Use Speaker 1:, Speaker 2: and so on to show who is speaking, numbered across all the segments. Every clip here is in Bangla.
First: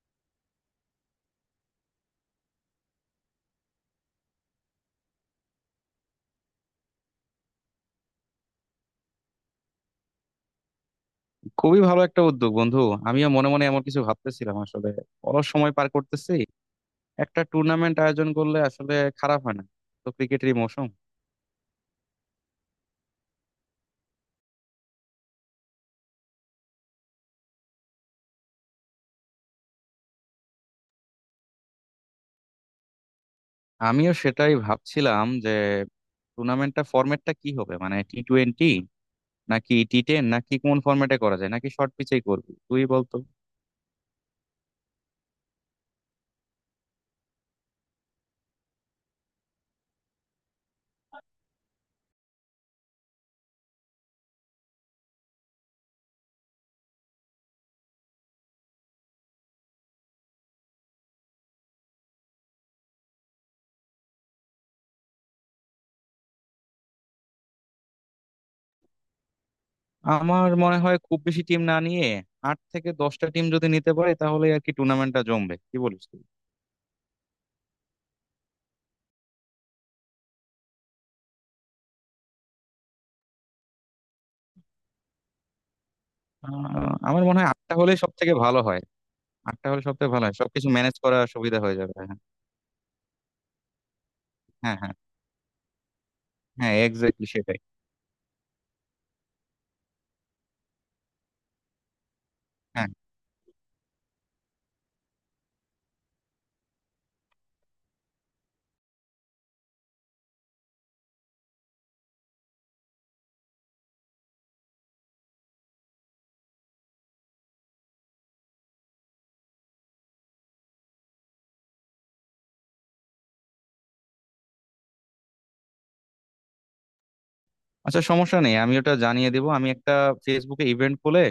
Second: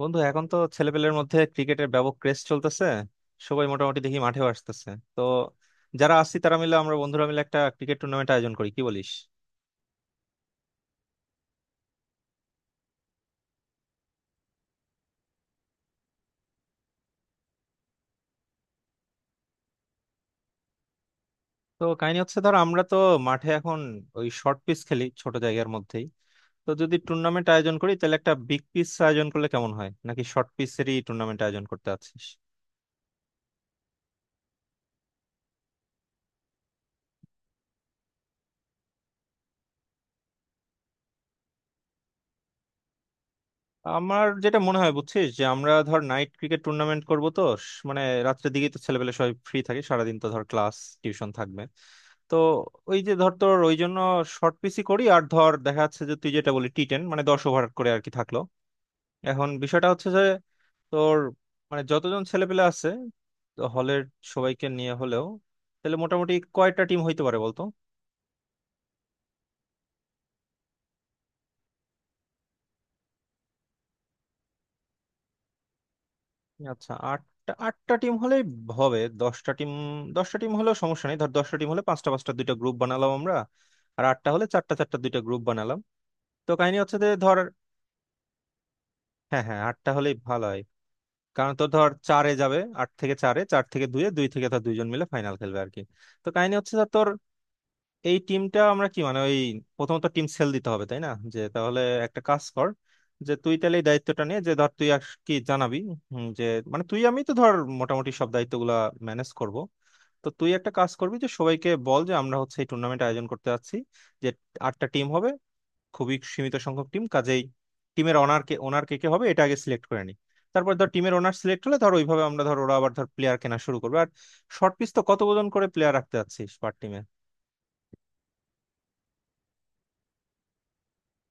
Speaker 1: বন্ধু, এখন তো ছেলেপেলের মধ্যে ক্রিকেটের ব্যাপক ক্রেজ চলতেছে। সবাই মোটামুটি দেখি মাঠেও আসতেছে। তো যারা আসছি তারা মিলে, আমরা বন্ধুরা মিলে একটা ক্রিকেট টুর্নামেন্ট আয়োজন করি, কি বলিস?
Speaker 2: খুবই ভালো একটা উদ্যোগ বন্ধু। আমিও মনে মনে এমন কিছু ভাবতেছিলাম আসলে। অলস সময় পার করতেছি। একটা টুর্নামেন্ট আয়োজন করলে আসলে খারাপ হয় না। তো ক্রিকেটেরই মৌসুম।
Speaker 1: তো কাহিনী হচ্ছে, ধর আমরা তো মাঠে এখন ওই শর্ট পিচ খেলি ছোট জায়গার মধ্যেই। তো যদি টুর্নামেন্ট আয়োজন করি তাহলে একটা বিগ পিচ আয়োজন করলে কেমন হয়, নাকি শর্ট পিচেরই টুর্নামেন্ট আয়োজন করতে আছিস?
Speaker 2: আমিও সেটাই ভাবছিলাম যে টুর্নামেন্টটা ফরম্যাটটা কি হবে, মানে T20 নাকি T10 নাকি কোন ফরম্যাটে করা যায় নাকি শর্ট পিচেই করবি, তুই বলতো।
Speaker 1: আমার যেটা মনে হয় বুঝছিস, যে আমরা ধর নাইট ক্রিকেট টুর্নামেন্ট করব। তো মানে রাত্রের দিকেই তো ছেলেপেলে সবাই ফ্রি থাকে, সারাদিন তো ধর ক্লাস টিউশন থাকবে। তো ওই যে ধর, তোর ওই জন্য শর্ট পিচই করি। আর ধর দেখা যাচ্ছে যে তুই যেটা বলি T10, মানে 10 ওভার করে আর কি থাকলো। এখন বিষয়টা হচ্ছে যে তোর, মানে যতজন ছেলেপেলে আছে হলের, সবাইকে নিয়ে হলেও তাহলে মোটামুটি কয়টা টিম হইতে পারে বলতো?
Speaker 2: আমার মনে হয় খুব বেশি টিম না নিয়ে আট থেকে দশটা টিম যদি নিতে পারে তাহলে আর কি টুর্নামেন্টটা জমবে, কি বলিস তুই?
Speaker 1: আচ্ছা, আটটা আটটা টিম হলেই হবে। দশটা টিম, দশটা টিম হলেও সমস্যা নেই। ধর দশটা টিম হলে পাঁচটা পাঁচটা দুইটা গ্রুপ বানালাম আমরা, আর আটটা হলে চারটা চারটা দুইটা গ্রুপ বানালাম। তো কাহিনী হচ্ছে যে
Speaker 2: আমার
Speaker 1: ধর,
Speaker 2: মনে হয় আটটা হলে সব থেকে ভালো হয়।
Speaker 1: হ্যাঁ হ্যাঁ,
Speaker 2: আটটা হলে
Speaker 1: আটটা
Speaker 2: সবথেকে
Speaker 1: হলেই
Speaker 2: ভালো হয়,
Speaker 1: ভালো হয়।
Speaker 2: সবকিছু ম্যানেজ করা
Speaker 1: কারণ
Speaker 2: সুবিধা
Speaker 1: তো
Speaker 2: হয়ে
Speaker 1: ধর
Speaker 2: যাবে। হ্যাঁ,
Speaker 1: চারে যাবে, আট থেকে চারে, চার থেকে দুয়ে, দুই থেকে ধর
Speaker 2: হ্যাঁ,
Speaker 1: দুইজন
Speaker 2: হ্যাঁ,
Speaker 1: মিলে ফাইনাল খেলবে আর কি। তো কাহিনী হচ্ছে
Speaker 2: হ্যাঁ,
Speaker 1: ধর তোর,
Speaker 2: এক্স্যাক্টলি সেটাই।
Speaker 1: এই টিমটা আমরা কি, মানে ওই প্রথমত টিম সেল দিতে হবে তাই না? যে তাহলে একটা কাজ কর,
Speaker 2: হ্যাঁ।
Speaker 1: যে তুই তাহলে এই দায়িত্বটা নিয়ে, যে ধর তুই আর কি জানাবি। যে মানে তুই আমি তো ধর মোটামুটি সব দায়িত্বগুলা ম্যানেজ করব। তো তুই একটা কাজ করবি যে সবাইকে বল যে আমরা হচ্ছে এই টুর্নামেন্ট আয়োজন করতে যাচ্ছি, যে আটটা টিম হবে, খুবই সীমিত সংখ্যক টিম। কাজেই টিমের অনার কে, ওনার কে কে হবে, এটা আগে সিলেক্ট করে নি। তারপর ধর টিমের ওনার সিলেক্ট হলে ধর ওইভাবে আমরা ধর, ওরা আবার ধর প্লেয়ার কেনা শুরু করবে আর শর্ট পিচ তো কত ওজন করে প্লেয়ার রাখতে চাচ্ছিস পার টিমে?
Speaker 2: আচ্ছা, সমস্যা নেই, আমি ওটা জানিয়ে দেবো। আমি একটা ফেসবুকে ইভেন্ট খুলে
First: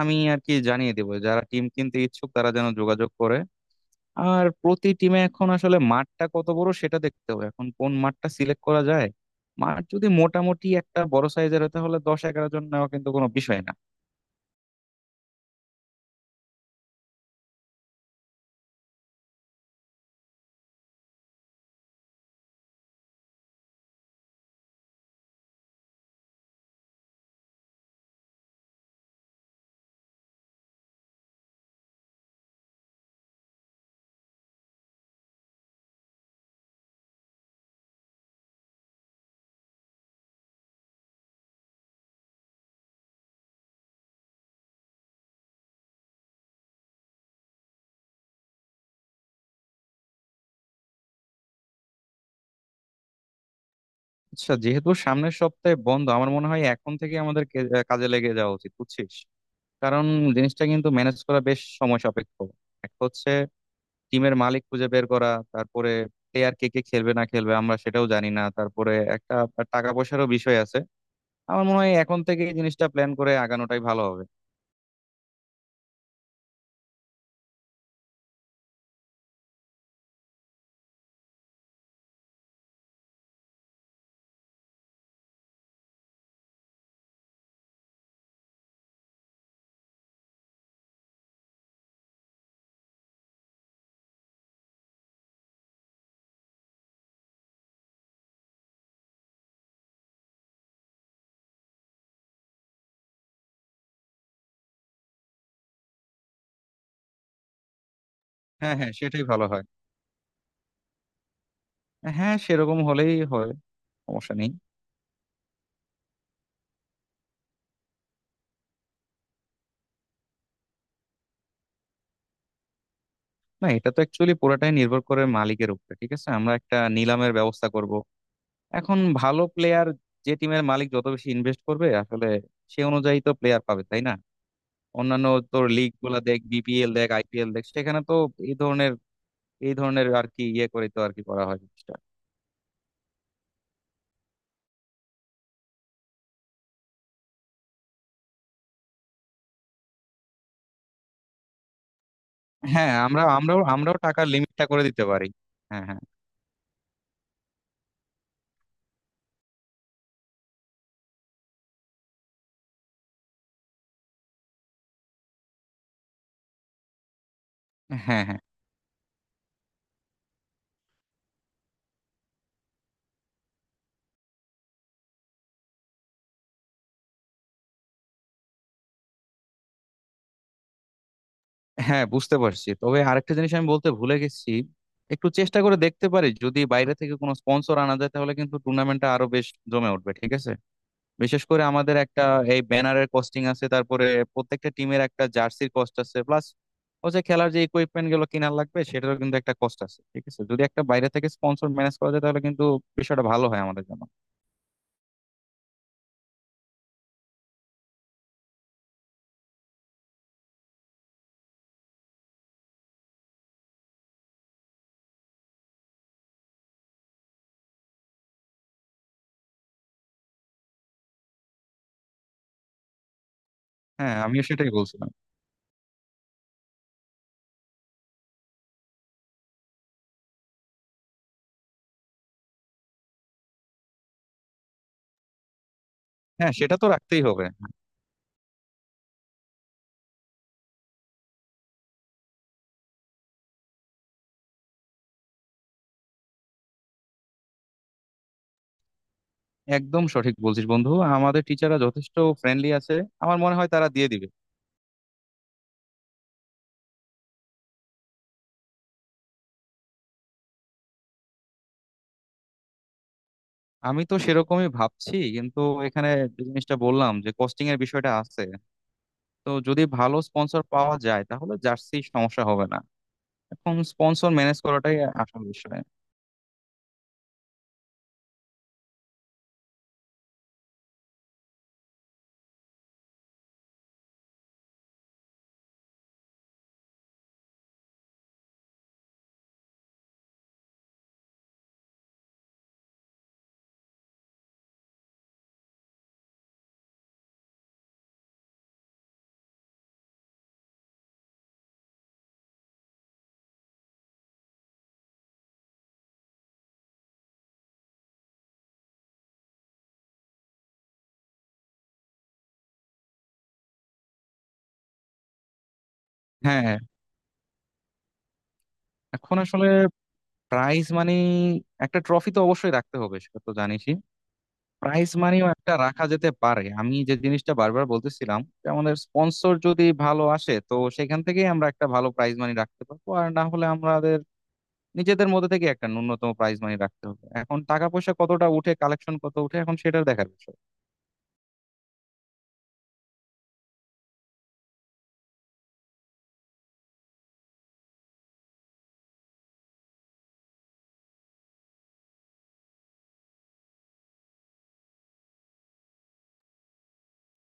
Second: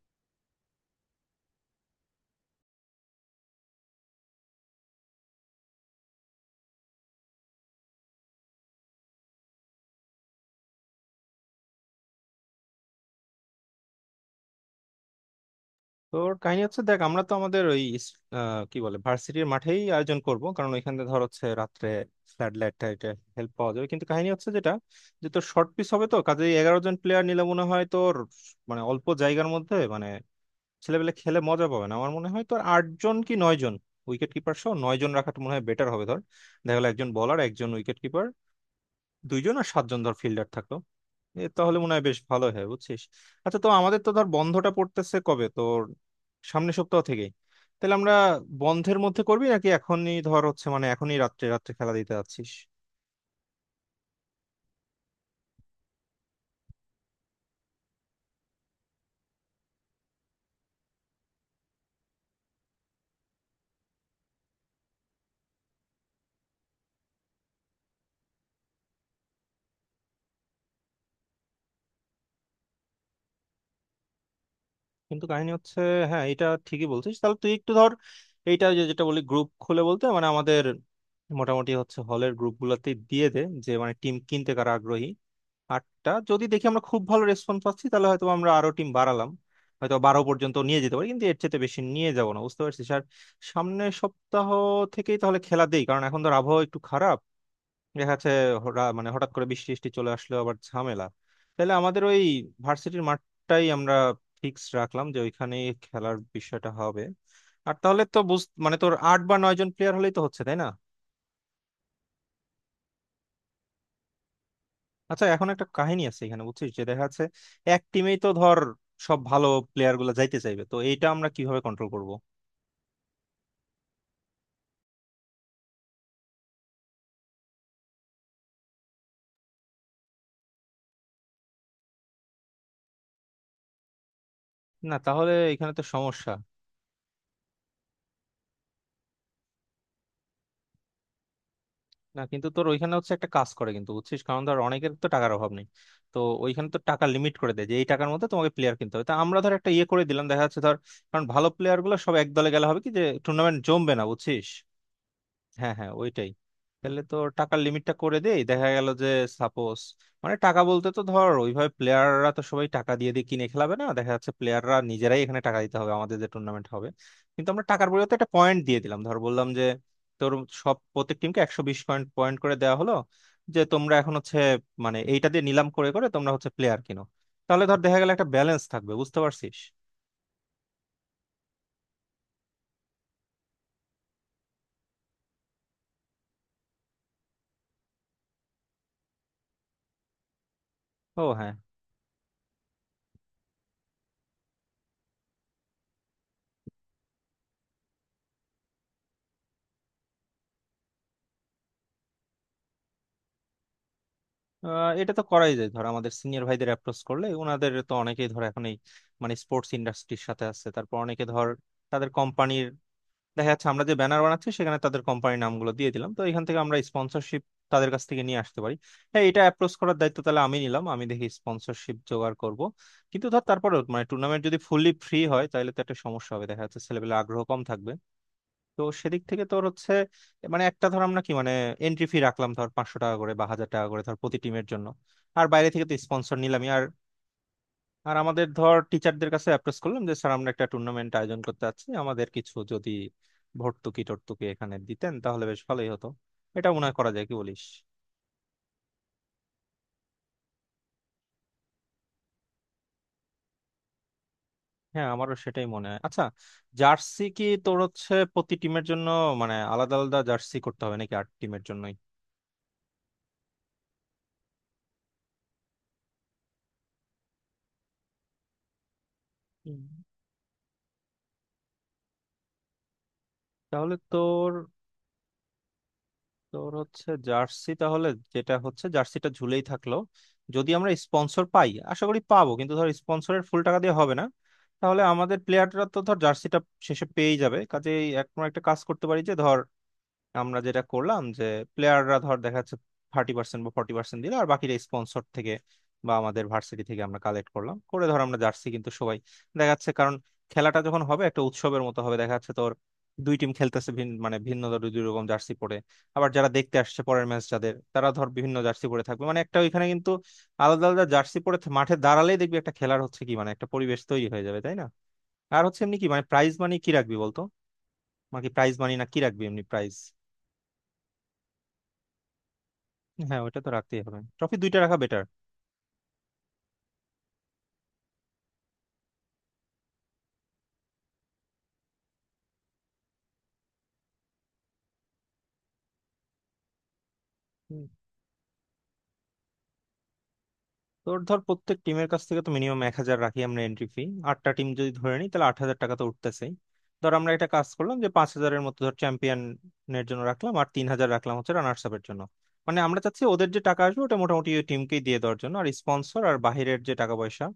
Speaker 2: আমি আর কি জানিয়ে দেবো যারা টিম কিনতে ইচ্ছুক তারা যেন যোগাযোগ করে। আর প্রতি টিমে এখন আসলে মাঠটা কত বড় সেটা দেখতে হবে, এখন কোন মাঠটা সিলেক্ট করা যায়। মাঠ যদি মোটামুটি একটা বড় সাইজের হয় তাহলে দশ এগারো জন নেওয়া কিন্তু কোনো বিষয় না।
Speaker 1: তোর কাহিনী হচ্ছে দেখ, আমরা তো আমাদের ওই কি বলে, ভার্সিটির মাঠেই আয়োজন করব, কারণ ওইখানে ধর হচ্ছে রাত্রে স্যাটেলাইট হেল্প পাওয়া যাবে। কিন্তু কাহিনী হচ্ছে যেটা, যে তোর শর্ট পিস হবে, তো কাজেই 11 জন প্লেয়ার নিলে মনে হয় তোর, মানে অল্প জায়গার মধ্যে, মানে ছেলেপেলে খেলে মজা পাবে না। আমার মনে হয় তোর আট জন কি নয় জন, উইকেট কিপার সহ নয় জন রাখাটা মনে হয় বেটার হবে। ধর দেখা গেলো একজন বলার, একজন উইকেট কিপার দুইজন, আর সাতজন ধর ফিল্ডার থাকলো। এ তাহলে মনে হয় বেশ ভালো হয়, বুঝছিস। আচ্ছা, তো আমাদের তো ধর বন্ধটা পড়তেছে কবে তোর, সামনের সপ্তাহ থেকেই। তাহলে আমরা বন্ধের মধ্যে করবি, নাকি এখনই ধর হচ্ছে, মানে এখনই রাত্রে রাত্রে খেলা দিতে যাচ্ছিস?
Speaker 2: আচ্ছা, যেহেতু সামনের সপ্তাহে বন্ধ আমার মনে হয় এখন থেকে আমাদের কাজে লেগে যাওয়া উচিত বুঝছিস। কারণ জিনিসটা কিন্তু ম্যানেজ করা বেশ সময় সাপেক্ষ। এক হচ্ছে টিমের মালিক খুঁজে বের করা, তারপরে প্লেয়ার কে কে খেলবে না খেলবে আমরা সেটাও জানি না, তারপরে একটা টাকা পয়সারও বিষয় আছে। আমার মনে হয় এখন থেকে এই জিনিসটা প্ল্যান করে আগানোটাই ভালো হবে।
Speaker 1: কিন্তু কাহিনী হচ্ছে, হ্যাঁ এটা ঠিকই বলছিস। তাহলে তুই একটু ধর, এইটা যেটা বলি গ্রুপ খুলে বলতে, মানে আমাদের মোটামুটি হচ্ছে হলের গ্রুপ গুলাতে দিয়ে দে, যে মানে টিম কিনতে কারা আগ্রহী। আটটা যদি দেখি আমরা খুব ভালো রেসপন্স পাচ্ছি, তাহলে হয়তো আমরা আরো টিম বাড়ালাম, হয়তো 12 পর্যন্ত নিয়ে যেতে পারি, কিন্তু এর চেয়ে বেশি নিয়ে যাব না বুঝতে পারছিস। আর সামনের সপ্তাহ থেকেই তাহলে খেলা দেই, কারণ এখন ধর আবহাওয়া একটু খারাপ, দেখা যাচ্ছে মানে হঠাৎ করে বৃষ্টি টিষ্টি চলে আসলো আবার ঝামেলা। তাহলে আমাদের ওই ভার্সিটির মাঠটাই আমরা ফিক্স রাখলাম, যে ওইখানেই খেলার বিষয়টা হবে। আর তাহলে তো বুঝ,
Speaker 2: হ্যাঁ,
Speaker 1: মানে তোর
Speaker 2: হ্যাঁ,
Speaker 1: আট
Speaker 2: সেটাই
Speaker 1: বা
Speaker 2: ভালো
Speaker 1: নয়
Speaker 2: হয়।
Speaker 1: জন প্লেয়ার হলেই তো হচ্ছে তাই না।
Speaker 2: হ্যাঁ, সেরকম হলেই হয়, সমস্যা নেই।
Speaker 1: আচ্ছা, এখন একটা কাহিনী আছে এখানে বুঝছিস, যে দেখা যাচ্ছে এক টিমেই তো ধর সব ভালো প্লেয়ার গুলো যাইতে চাইবে, তো এইটা আমরা কিভাবে কন্ট্রোল করব?
Speaker 2: না, এটা তো অ্যাকচুয়ালি পুরোটাই নির্ভর করে মালিকের উপরে। ঠিক আছে, আমরা একটা নিলামের ব্যবস্থা করব। এখন ভালো প্লেয়ার, যে টিমের মালিক যত বেশি ইনভেস্ট করবে আসলে সে অনুযায়ী তো প্লেয়ার পাবে, তাই না?
Speaker 1: না
Speaker 2: অন্যান্য
Speaker 1: তাহলে
Speaker 2: তোর
Speaker 1: এখানে তো
Speaker 2: লিগ গুলা
Speaker 1: সমস্যা।
Speaker 2: দেখ, বিপিএল দেখ, আইপিএল দেখ, সেখানে তো এই ধরনের আর কি ইয়ে করে তো আর কি করা হয় জিনিসটা।
Speaker 1: না কিন্তু তোর ওইখানে হচ্ছে একটা কাজ করে কিন্তু, বুঝছিস, কারণ ধর অনেকের তো টাকার অভাব নেই। তো ওইখানে তো টাকা লিমিট করে দেয়, যে এই টাকার মধ্যে তোমাকে প্লেয়ার কিনতে হবে। তা আমরা ধর একটা ইয়ে করে দিলাম, দেখা যাচ্ছে ধর, কারণ ভালো প্লেয়ার গুলো সব এক দলে গেলে হবে কি
Speaker 2: হ্যাঁ,
Speaker 1: যে
Speaker 2: আমরা
Speaker 1: টুর্নামেন্ট
Speaker 2: আমরাও
Speaker 1: জমবে
Speaker 2: আমরাও
Speaker 1: না
Speaker 2: টাকার
Speaker 1: বুঝছিস।
Speaker 2: লিমিটটা করে দিতে পারি।
Speaker 1: হ্যাঁ
Speaker 2: হ্যাঁ,
Speaker 1: হ্যাঁ,
Speaker 2: হ্যাঁ।
Speaker 1: ওইটাই। তাহলে তো টাকার লিমিটটা করে দেই, দেখা গেল যে সাপোজ, মানে টাকা বলতে তো ধর ওইভাবে প্লেয়াররা তো সবাই টাকা দিয়ে দিয়ে কিনে খেলাবে না, দেখা যাচ্ছে প্লেয়াররা নিজেরাই এখানে টাকা দিতে হবে আমাদের যে টুর্নামেন্ট হবে। কিন্তু আমরা টাকার পরিবর্তে
Speaker 2: হ্যাঁ,
Speaker 1: একটা
Speaker 2: হ্যাঁ।
Speaker 1: পয়েন্ট দিয়ে দিলাম ধর, বললাম যে তোর সব প্রত্যেক টিমকে একশো বিশ পয়েন্ট পয়েন্ট করে দেওয়া হলো, যে তোমরা এখন হচ্ছে, মানে এইটা দিয়ে নিলাম করে করে তোমরা হচ্ছে প্লেয়ার কিনো। তাহলে ধর দেখা গেল একটা ব্যালেন্স থাকবে, বুঝতে পারছিস।
Speaker 2: হ্যাঁ, বুঝতে পারছি, তবে আরেকটা জিনিস আমি বলতে ভুলে গেছি। একটু চেষ্টা করে দেখতে পারি যদি বাইরে থেকে কোনো স্পন্সর আনা যায় তাহলে কিন্তু টুর্নামেন্টটা আরো বেশ জমে উঠবে, ঠিক আছে।
Speaker 1: ও
Speaker 2: বিশেষ
Speaker 1: হ্যাঁ,
Speaker 2: করে আমাদের একটা এই ব্যানারের কস্টিং আছে, তারপরে প্রত্যেকটা টিমের একটা জার্সির কস্ট আছে, প্লাস হচ্ছে খেলার যে ইকুইপমেন্ট গুলো কেনার লাগবে সেটারও কিন্তু একটা কস্ট আছে। ঠিক আছে, যদি একটা বাইরে থেকে স্পন্সর ম্যানেজ করা যায় তাহলে কিন্তু বিষয়টা ভালো হয় আমাদের জন্য।
Speaker 1: এটা তো করাই যায় ধর। আমাদের সিনিয়র ভাইদের অ্যাপ্রোচ করলে, ওনাদের তো অনেকেই ধর এখন এই, মানে স্পোর্টস ইন্ডাস্ট্রির সাথে আছে। তারপর অনেকে ধর তাদের কোম্পানির, দেখা যাচ্ছে আমরা যে ব্যানার বানাচ্ছি সেখানে তাদের কোম্পানির নামগুলো দিয়ে দিলাম, তো এখান থেকে আমরা স্পন্সরশিপ তাদের কাছ থেকে নিয়ে আসতে পারি। হ্যাঁ, এটা অ্যাপ্রোচ করার দায়িত্ব তাহলে আমি নিলাম, আমি দেখি স্পন্সরশিপ জোগাড় করব। কিন্তু ধর তারপরে, মানে
Speaker 2: হ্যাঁ,
Speaker 1: টুর্নামেন্ট
Speaker 2: আমিও
Speaker 1: যদি
Speaker 2: সেটাই
Speaker 1: ফুললি
Speaker 2: বলছিলাম।
Speaker 1: ফ্রি হয় তাহলে তো একটা সমস্যা হবে, দেখা যাচ্ছে ছেলেপেলে আগ্রহ কম থাকবে। তো সেদিক থেকে তোর হচ্ছে, মানে একটা ধর আমরা কি মানে এন্ট্রি ফি রাখলাম ধর 500 টাকা করে বা হাজার টাকা করে ধর প্রতি টিমের জন্য। আর বাইরে থেকে তো স্পন্সর
Speaker 2: হ্যাঁ,
Speaker 1: নিলামই।
Speaker 2: সেটা
Speaker 1: আর
Speaker 2: তো রাখতেই হবে।
Speaker 1: আর আমাদের ধর টিচারদের কাছে অ্যাপ্রোচ করলাম, যে স্যার আমরা একটা টুর্নামেন্ট আয়োজন করতে চাচ্ছি, আমাদের কিছু যদি ভর্তুকি টর্তুকি এখানে দিতেন তাহলে বেশ ভালোই হতো। এটা মনে হয় করা যায়, কি বলিস?
Speaker 2: একদম সঠিক বলছিস বন্ধু। আমাদের টিচাররা যথেষ্ট ফ্রেন্ডলি আছে। আমার মনে হয় তারা দিয়ে দিবে।
Speaker 1: হ্যাঁ, আমারও সেটাই মনে হয়। আচ্ছা, জার্সি কি তোর হচ্ছে প্রতি টিমের জন্য, মানে আলাদা আলাদা জার্সি করতে হবে নাকি আট টিমের জন্যই?
Speaker 2: আমি তো সেরকমই ভাবছি, কিন্তু এখানে যে জিনিসটা বললাম যে কস্টিং এর বিষয়টা আছে। তো
Speaker 1: হুম।
Speaker 2: যদি ভালো স্পন্সর পাওয়া যায় তাহলে জার্সি সমস্যা হবে না। এখন
Speaker 1: তাহলে
Speaker 2: স্পন্সর
Speaker 1: তোর,
Speaker 2: ম্যানেজ করাটাই আসল বিষয়।
Speaker 1: তোর হচ্ছে জার্সি তাহলে, যেটা হচ্ছে জার্সিটা ঝুলেই থাকলো। যদি আমরা স্পন্সর পাই, আশা করি পাবো, কিন্তু ধর স্পন্সরের ফুল টাকা দিয়ে হবে না, তাহলে আমাদের প্লেয়াররা তো ধর জার্সিটা শেষে পেয়েই যাবে। কাজেই এক আমরা একটা কাজ করতে পারি যে ধর, আমরা যেটা করলাম যে প্লেয়াররা ধর দেখা যাচ্ছে 30% বা 40% দিল, আর বাকিটা স্পন্সর থেকে বা আমাদের ভার্সিটি থেকে আমরা কালেক্ট করলাম করে ধর আমরা জার্সি কিন্তু সবাই দেখা যাচ্ছে। কারণ খেলাটা যখন হবে একটা উৎসবের মতো হবে, দেখা যাচ্ছে তোর দুই টিম খেলতেছে ভিন্ন, মানে ভিন্ন ধর দুই দুই রকম জার্সি পরে, আবার যারা দেখতে আসছে পরের ম্যাচ যাদের তারা ধর বিভিন্ন জার্সি পরে থাকবে, মানে একটা ওইখানে কিন্তু আলাদা আলাদা জার্সি পরে মাঠে দাঁড়ালেই দেখবি একটা খেলার হচ্ছে কি, মানে একটা পরিবেশ তৈরি হয়ে যাবে তাই না। আর হচ্ছে এমনি কি, মানে প্রাইজ মানি
Speaker 2: হ্যাঁ।
Speaker 1: কি রাখবি বলতো? মানে কি প্রাইজ মানি না কি
Speaker 2: এখন
Speaker 1: রাখবি এমনি
Speaker 2: আসলে
Speaker 1: প্রাইজ?
Speaker 2: প্রাইজ মানি, একটা ট্রফি তো অবশ্যই রাখতে হবে, সেটা
Speaker 1: হ্যাঁ,
Speaker 2: তো
Speaker 1: ওটা তো
Speaker 2: জানিসই।
Speaker 1: রাখতেই হবে, ট্রফি দুইটা রাখা
Speaker 2: প্রাইজ
Speaker 1: বেটার।
Speaker 2: মানিও একটা রাখা যেতে পারে, আমি যে জিনিসটা বারবার বলতেছিলাম যে আমাদের স্পন্সর যদি ভালো আসে তো সেখান থেকেই আমরা একটা ভালো প্রাইজ মানি রাখতে পারবো, আর না হলে আমাদের নিজেদের মধ্যে থেকে একটা ন্যূনতম প্রাইজ মানি রাখতে হবে। এখন টাকা পয়সা কতটা উঠে, কালেকশন কত উঠে, এখন সেটার দেখার বিষয়।
Speaker 1: তোর ধর প্রত্যেক টিমের কাছ থেকে তো মিনিমাম 1,000 রাখি আমরা এন্ট্রি ফি। আটটা টিম যদি ধরে নিই তাহলে 8,000 টাকা তো উঠতেছেই। ধর আমরা একটা কাজ করলাম যে 5,000-এর মতো ধর চ্যাম্পিয়নের জন্য রাখলাম, আর 3,000 রাখলাম হচ্ছে রানার্স আপের জন্য। মানে আমরা চাচ্ছি ওদের যে টাকা আসবে ওটা মোটামুটি ওই টিমকেই দিয়ে দেওয়ার জন্য, আর স্পন্সর আর বাহিরের যে টাকা পয়সা,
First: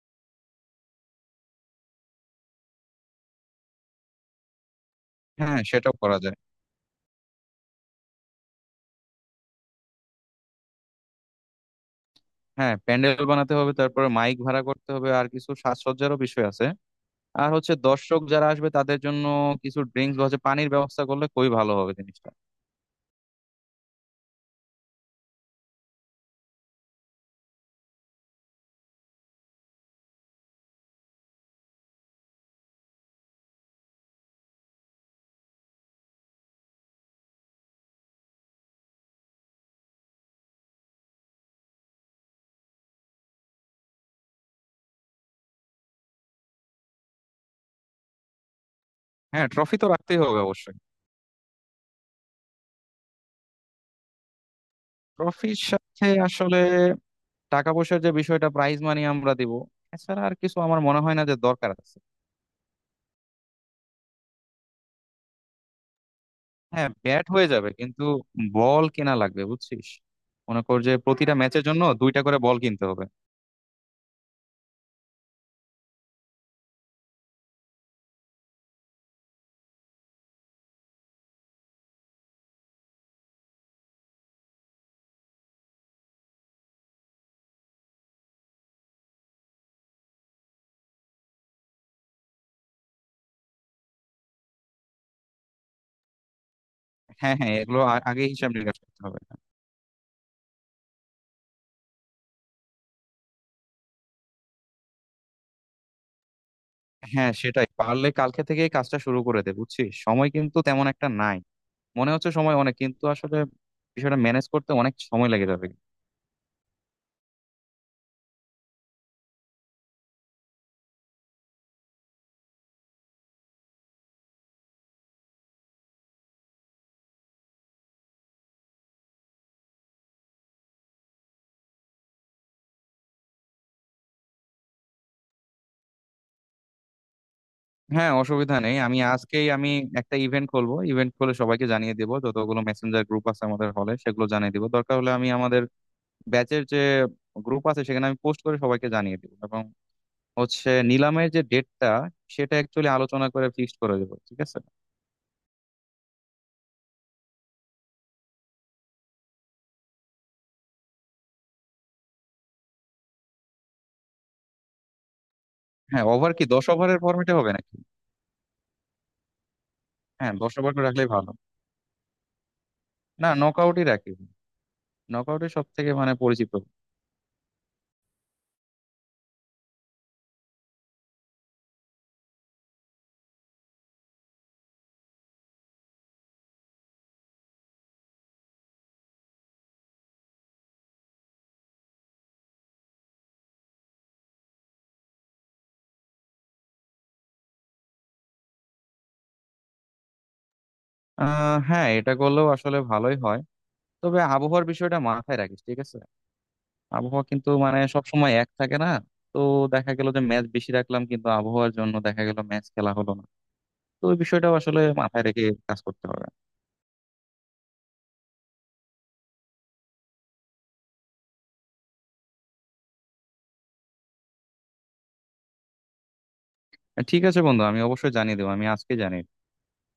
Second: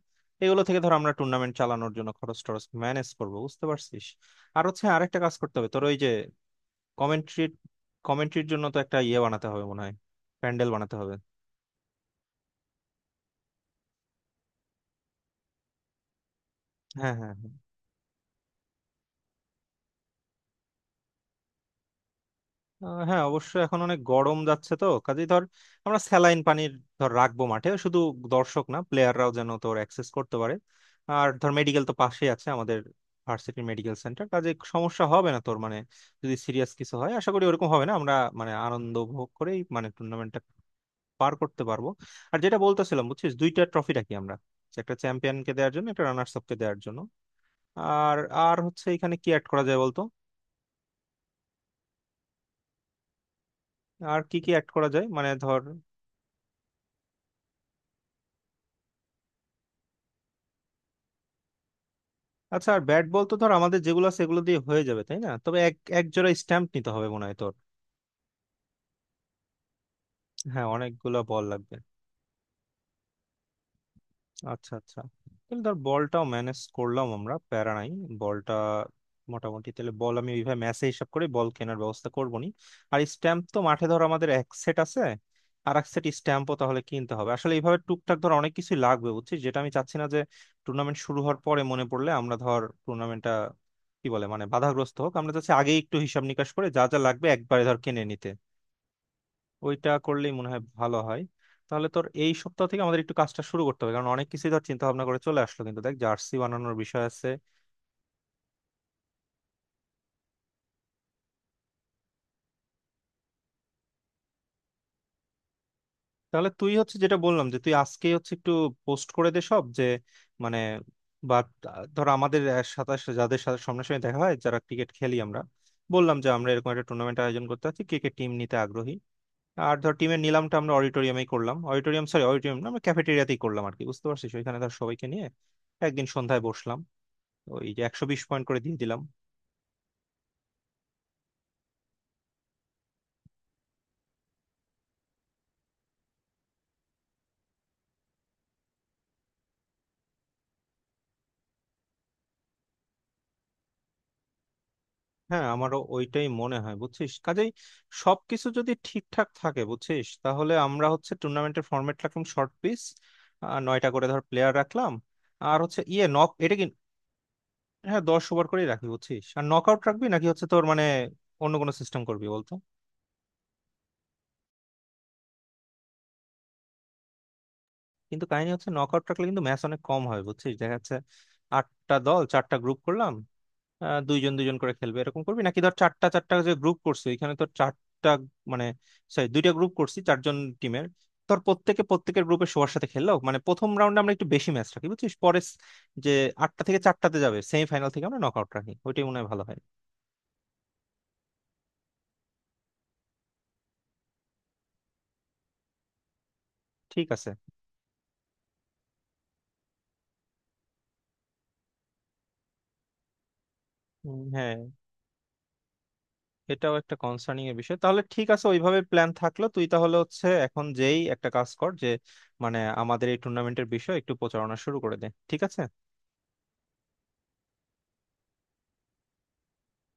Speaker 1: এগুলো থেকে ধর আমরা টুর্নামেন্ট চালানোর জন্য খরচ টরচ ম্যানেজ করবো, বুঝতে পারছিস। আর হচ্ছে আরেকটা কাজ করতে
Speaker 2: হ্যাঁ,
Speaker 1: হবে তোর,
Speaker 2: সেটাও
Speaker 1: ওই যে
Speaker 2: করা যায়।
Speaker 1: কমেন্ট্রি, কমেন্ট্রির জন্য তো একটা ইয়ে বানাতে হবে মনে হয়, প্যান্ডেল বানাতে হবে।
Speaker 2: হ্যাঁ, প্যান্ডেল বানাতে হবে, তারপরে মাইক ভাড়া করতে হবে, আর কিছু সাজসজ্জারও বিষয় আছে।
Speaker 1: হ্যাঁ হ্যাঁ
Speaker 2: আর
Speaker 1: হ্যাঁ।
Speaker 2: হচ্ছে দর্শক যারা আসবে তাদের জন্য কিছু ড্রিঙ্কস বা হচ্ছে পানির ব্যবস্থা করলে খুবই ভালো হবে জিনিসটা।
Speaker 1: হ্যাঁ অবশ্য এখন অনেক গরম যাচ্ছে, তো কাজেই ধর আমরা স্যালাইন পানির ধর রাখবো মাঠে, শুধু দর্শক না প্লেয়াররাও যেন তোর অ্যাক্সেস করতে পারে। আর ধর মেডিকেল তো পাশেই আছে আমাদের, ভার্সিটি মেডিকেল সেন্টার, কাজে সমস্যা হবে না তোর। মানে যদি সিরিয়াস কিছু হয়, আশা করি ওরকম হবে না, আমরা মানে আনন্দ উপভোগ করেই মানে টুর্নামেন্টটা পার করতে পারবো। আর যেটা বলতেছিলাম বুঝছিস, দুইটা ট্রফি রাখি আমরা, একটা চ্যাম্পিয়নকে দেওয়ার জন্য, একটা রানার্স আপকে দেওয়ার জন্য। আর আর হচ্ছে এখানে কি অ্যাড
Speaker 2: হ্যাঁ,
Speaker 1: করা
Speaker 2: ট্রফি
Speaker 1: যায়
Speaker 2: তো
Speaker 1: বলতো?
Speaker 2: রাখতেই হবে অবশ্যই।
Speaker 1: আর কি কি অ্যাড করা যায়, মানে
Speaker 2: ট্রফির
Speaker 1: ধর?
Speaker 2: সাথে আসলে টাকা পয়সার যে বিষয়টা, প্রাইজ মানি, আমরা দিব। এছাড়া আর কিছু আমার মনে হয় না যে দরকার আছে।
Speaker 1: আচ্ছা, আর ব্যাট বল তো ধর আমাদের যেগুলো আছে সেগুলো দিয়ে হয়ে যাবে তাই না, তবে এক এক জোড়া স্ট্যাম্প
Speaker 2: হ্যাঁ,
Speaker 1: নিতে হবে মনে
Speaker 2: ব্যাট
Speaker 1: হয়
Speaker 2: হয়ে
Speaker 1: তোর।
Speaker 2: যাবে কিন্তু বল কেনা লাগবে বুঝছিস। মনে
Speaker 1: হ্যাঁ,
Speaker 2: কর যে
Speaker 1: অনেকগুলো
Speaker 2: প্রতিটা
Speaker 1: বল
Speaker 2: ম্যাচের
Speaker 1: লাগবে।
Speaker 2: জন্য দুইটা করে বল কিনতে হবে।
Speaker 1: আচ্ছা আচ্ছা, তাহলে ধর বলটাও ম্যানেজ করলাম আমরা, প্যারা নাই। বলটা মোটামুটি তাহলে বল আমি ওইভাবে ম্যাচে হিসাব করে বল কেনার ব্যবস্থা করবো নি। আর স্ট্যাম্প তো মাঠে ধর আমাদের এক সেট আছে, আর এক সেট স্ট্যাম্পও তাহলে কিনতে হবে। আসলে এইভাবে টুকটাক ধর অনেক কিছু লাগবে বুঝছিস, যেটা আমি চাচ্ছি না যে টুর্নামেন্ট শুরু হওয়ার পরে মনে পড়লে আমরা ধর টুর্নামেন্টটা কি বলে মানে বাধাগ্রস্ত হোক। আমরা চাচ্ছি আগেই একটু হিসাব নিকাশ করে, যা যা লাগবে
Speaker 2: হ্যাঁ, হ্যাঁ,
Speaker 1: একবারে ধর
Speaker 2: এগুলো
Speaker 1: কিনে
Speaker 2: আগে
Speaker 1: নিতে।
Speaker 2: হিসাব নিকাশ করতে হবে।
Speaker 1: ওইটা করলেই মনে হয় ভালো হয়। তাহলে তোর এই সপ্তাহ থেকে আমাদের একটু কাজটা শুরু করতে হবে, কারণ অনেক কিছু ধর চিন্তা ভাবনা করে চলে আসলো কিন্তু দেখ, জার্সি বানানোর বিষয় আছে।
Speaker 2: হ্যাঁ, সেটাই, পারলে কালকে থেকেই কাজটা শুরু করে দে বুঝছিস, সময় কিন্তু তেমন একটা নাই। মনে হচ্ছে সময় অনেক কিন্তু আসলে বিষয়টা ম্যানেজ করতে অনেক সময় লেগে যাবে।
Speaker 1: তাহলে তুই হচ্ছে যেটা বললাম, যে তুই আজকেই হচ্ছে একটু পোস্ট করে দে সব, যে মানে, বা ধর আমাদের সাথে যাদের সাথে সামনাসামনি দেখা হয়, যারা ক্রিকেট খেলি আমরা, বললাম যে আমরা এরকম একটা টুর্নামেন্ট আয়োজন করতে চাচ্ছি, কে কে টিম নিতে আগ্রহী। আর ধর টিমের নিলামটা আমরা অডিটোরিয়ামেই করলাম, অডিটোরিয়াম সরি, অডিটোরিয়াম না আমরা ক্যাফেটেরিয়াতেই করলাম আর কি, বুঝতে পারছিস, ওইখানে ধর সবাইকে নিয়ে একদিন সন্ধ্যায় বসলাম, ওই যে একশো
Speaker 2: হ্যাঁ,
Speaker 1: বিশ পয়েন্ট
Speaker 2: অসুবিধা
Speaker 1: করে
Speaker 2: নেই,
Speaker 1: দিয়ে
Speaker 2: আমি
Speaker 1: দিলাম।
Speaker 2: আজকেই আমি একটা ইভেন্ট খুলবো, ইভেন্ট খুলে সবাইকে জানিয়ে দেবো, যতগুলো মেসেঞ্জার গ্রুপ আছে আমাদের হলে সেগুলো জানিয়ে দেবো, দরকার হলে আমি আমাদের ব্যাচের যে গ্রুপ আছে সেখানে আমি পোস্ট করে সবাইকে জানিয়ে দেবো এবং হচ্ছে নিলামের যে ডেটটা সেটা অ্যাকচুয়ালি আলোচনা করে ফিক্সড করে দেবো, ঠিক আছে।
Speaker 1: হ্যাঁ, আমারও ওইটাই মনে হয় বুঝছিস। কাজেই সবকিছু যদি ঠিকঠাক থাকে বুঝছিস, তাহলে আমরা হচ্ছে টুর্নামেন্টের ফরম্যাট রাখলাম শর্ট পিচ, আর নয়টা করে ধর প্লেয়ার রাখলাম, আর হচ্ছে ইয়ে
Speaker 2: হ্যাঁ,
Speaker 1: নক,
Speaker 2: ওভার কি
Speaker 1: এটা কি?
Speaker 2: 10 ওভারের ফর্মেটে হবে নাকি?
Speaker 1: হ্যাঁ, 10 ওভার করেই রাখি বুঝছিস। আর নক আউট রাখবি, নাকি
Speaker 2: হ্যাঁ,
Speaker 1: হচ্ছে
Speaker 2: দশ
Speaker 1: তোর
Speaker 2: ওভার
Speaker 1: মানে
Speaker 2: করে রাখলেই ভালো।
Speaker 1: অন্য কোনো সিস্টেম করবি বলতো?
Speaker 2: না, নকআউটই রাখি। নকআউটই সব থেকে মানে পরিচিত।
Speaker 1: কিন্তু কাহিনী হচ্ছে নক আউট রাখলে কিন্তু ম্যাচ অনেক কম হয় বুঝছিস, দেখা যাচ্ছে আটটা দল চারটা গ্রুপ করলাম, দুইজন দুইজন করে খেলবে এরকম করবি, নাকি ধর চারটা চারটা যে গ্রুপ করছি এখানে তো চারটা, মানে সরি দুইটা গ্রুপ করছি চারজন টিমের। তোর প্রত্যেকে প্রত্যেকের গ্রুপে সবার সাথে খেললো, মানে প্রথম রাউন্ডে আমরা একটু বেশি ম্যাচ রাখি বুঝছিস, পরে যে আটটা থেকে চারটাতে যাবে সেমিফাইনাল থেকে আমরা নকআউট রাখি, ওইটাই মনে হয় ভালো হয়।
Speaker 2: হ্যাঁ, এটা করলেও আসলে ভালোই হয়। তবে আবহাওয়ার বিষয়টা মাথায় রাখিস, ঠিক আছে।
Speaker 1: ঠিক
Speaker 2: আবহাওয়া
Speaker 1: আছে।
Speaker 2: কিন্তু মানে সব সময় এক থাকে না। তো দেখা গেল যে ম্যাচ বেশি রাখলাম কিন্তু আবহাওয়ার জন্য দেখা গেল ম্যাচ খেলা হলো না। তো ওই বিষয়টাও
Speaker 1: হ্যাঁ,
Speaker 2: আসলে মাথায় রেখে কাজ করতে হবে।
Speaker 1: এটাও একটা কনসার্নিং এর বিষয়। তাহলে ঠিক আছে ওইভাবে প্ল্যান থাকলো। তুই তাহলে হচ্ছে এখন যেই একটা কাজ কর, যে মানে আমাদের এই টুর্নামেন্টের বিষয় একটু প্রচারণা শুরু করে দে ঠিক আছে।
Speaker 2: ঠিক আছে বন্ধু, আমি অবশ্যই জানিয়ে দেবো। আমি আজকে জানিয়ে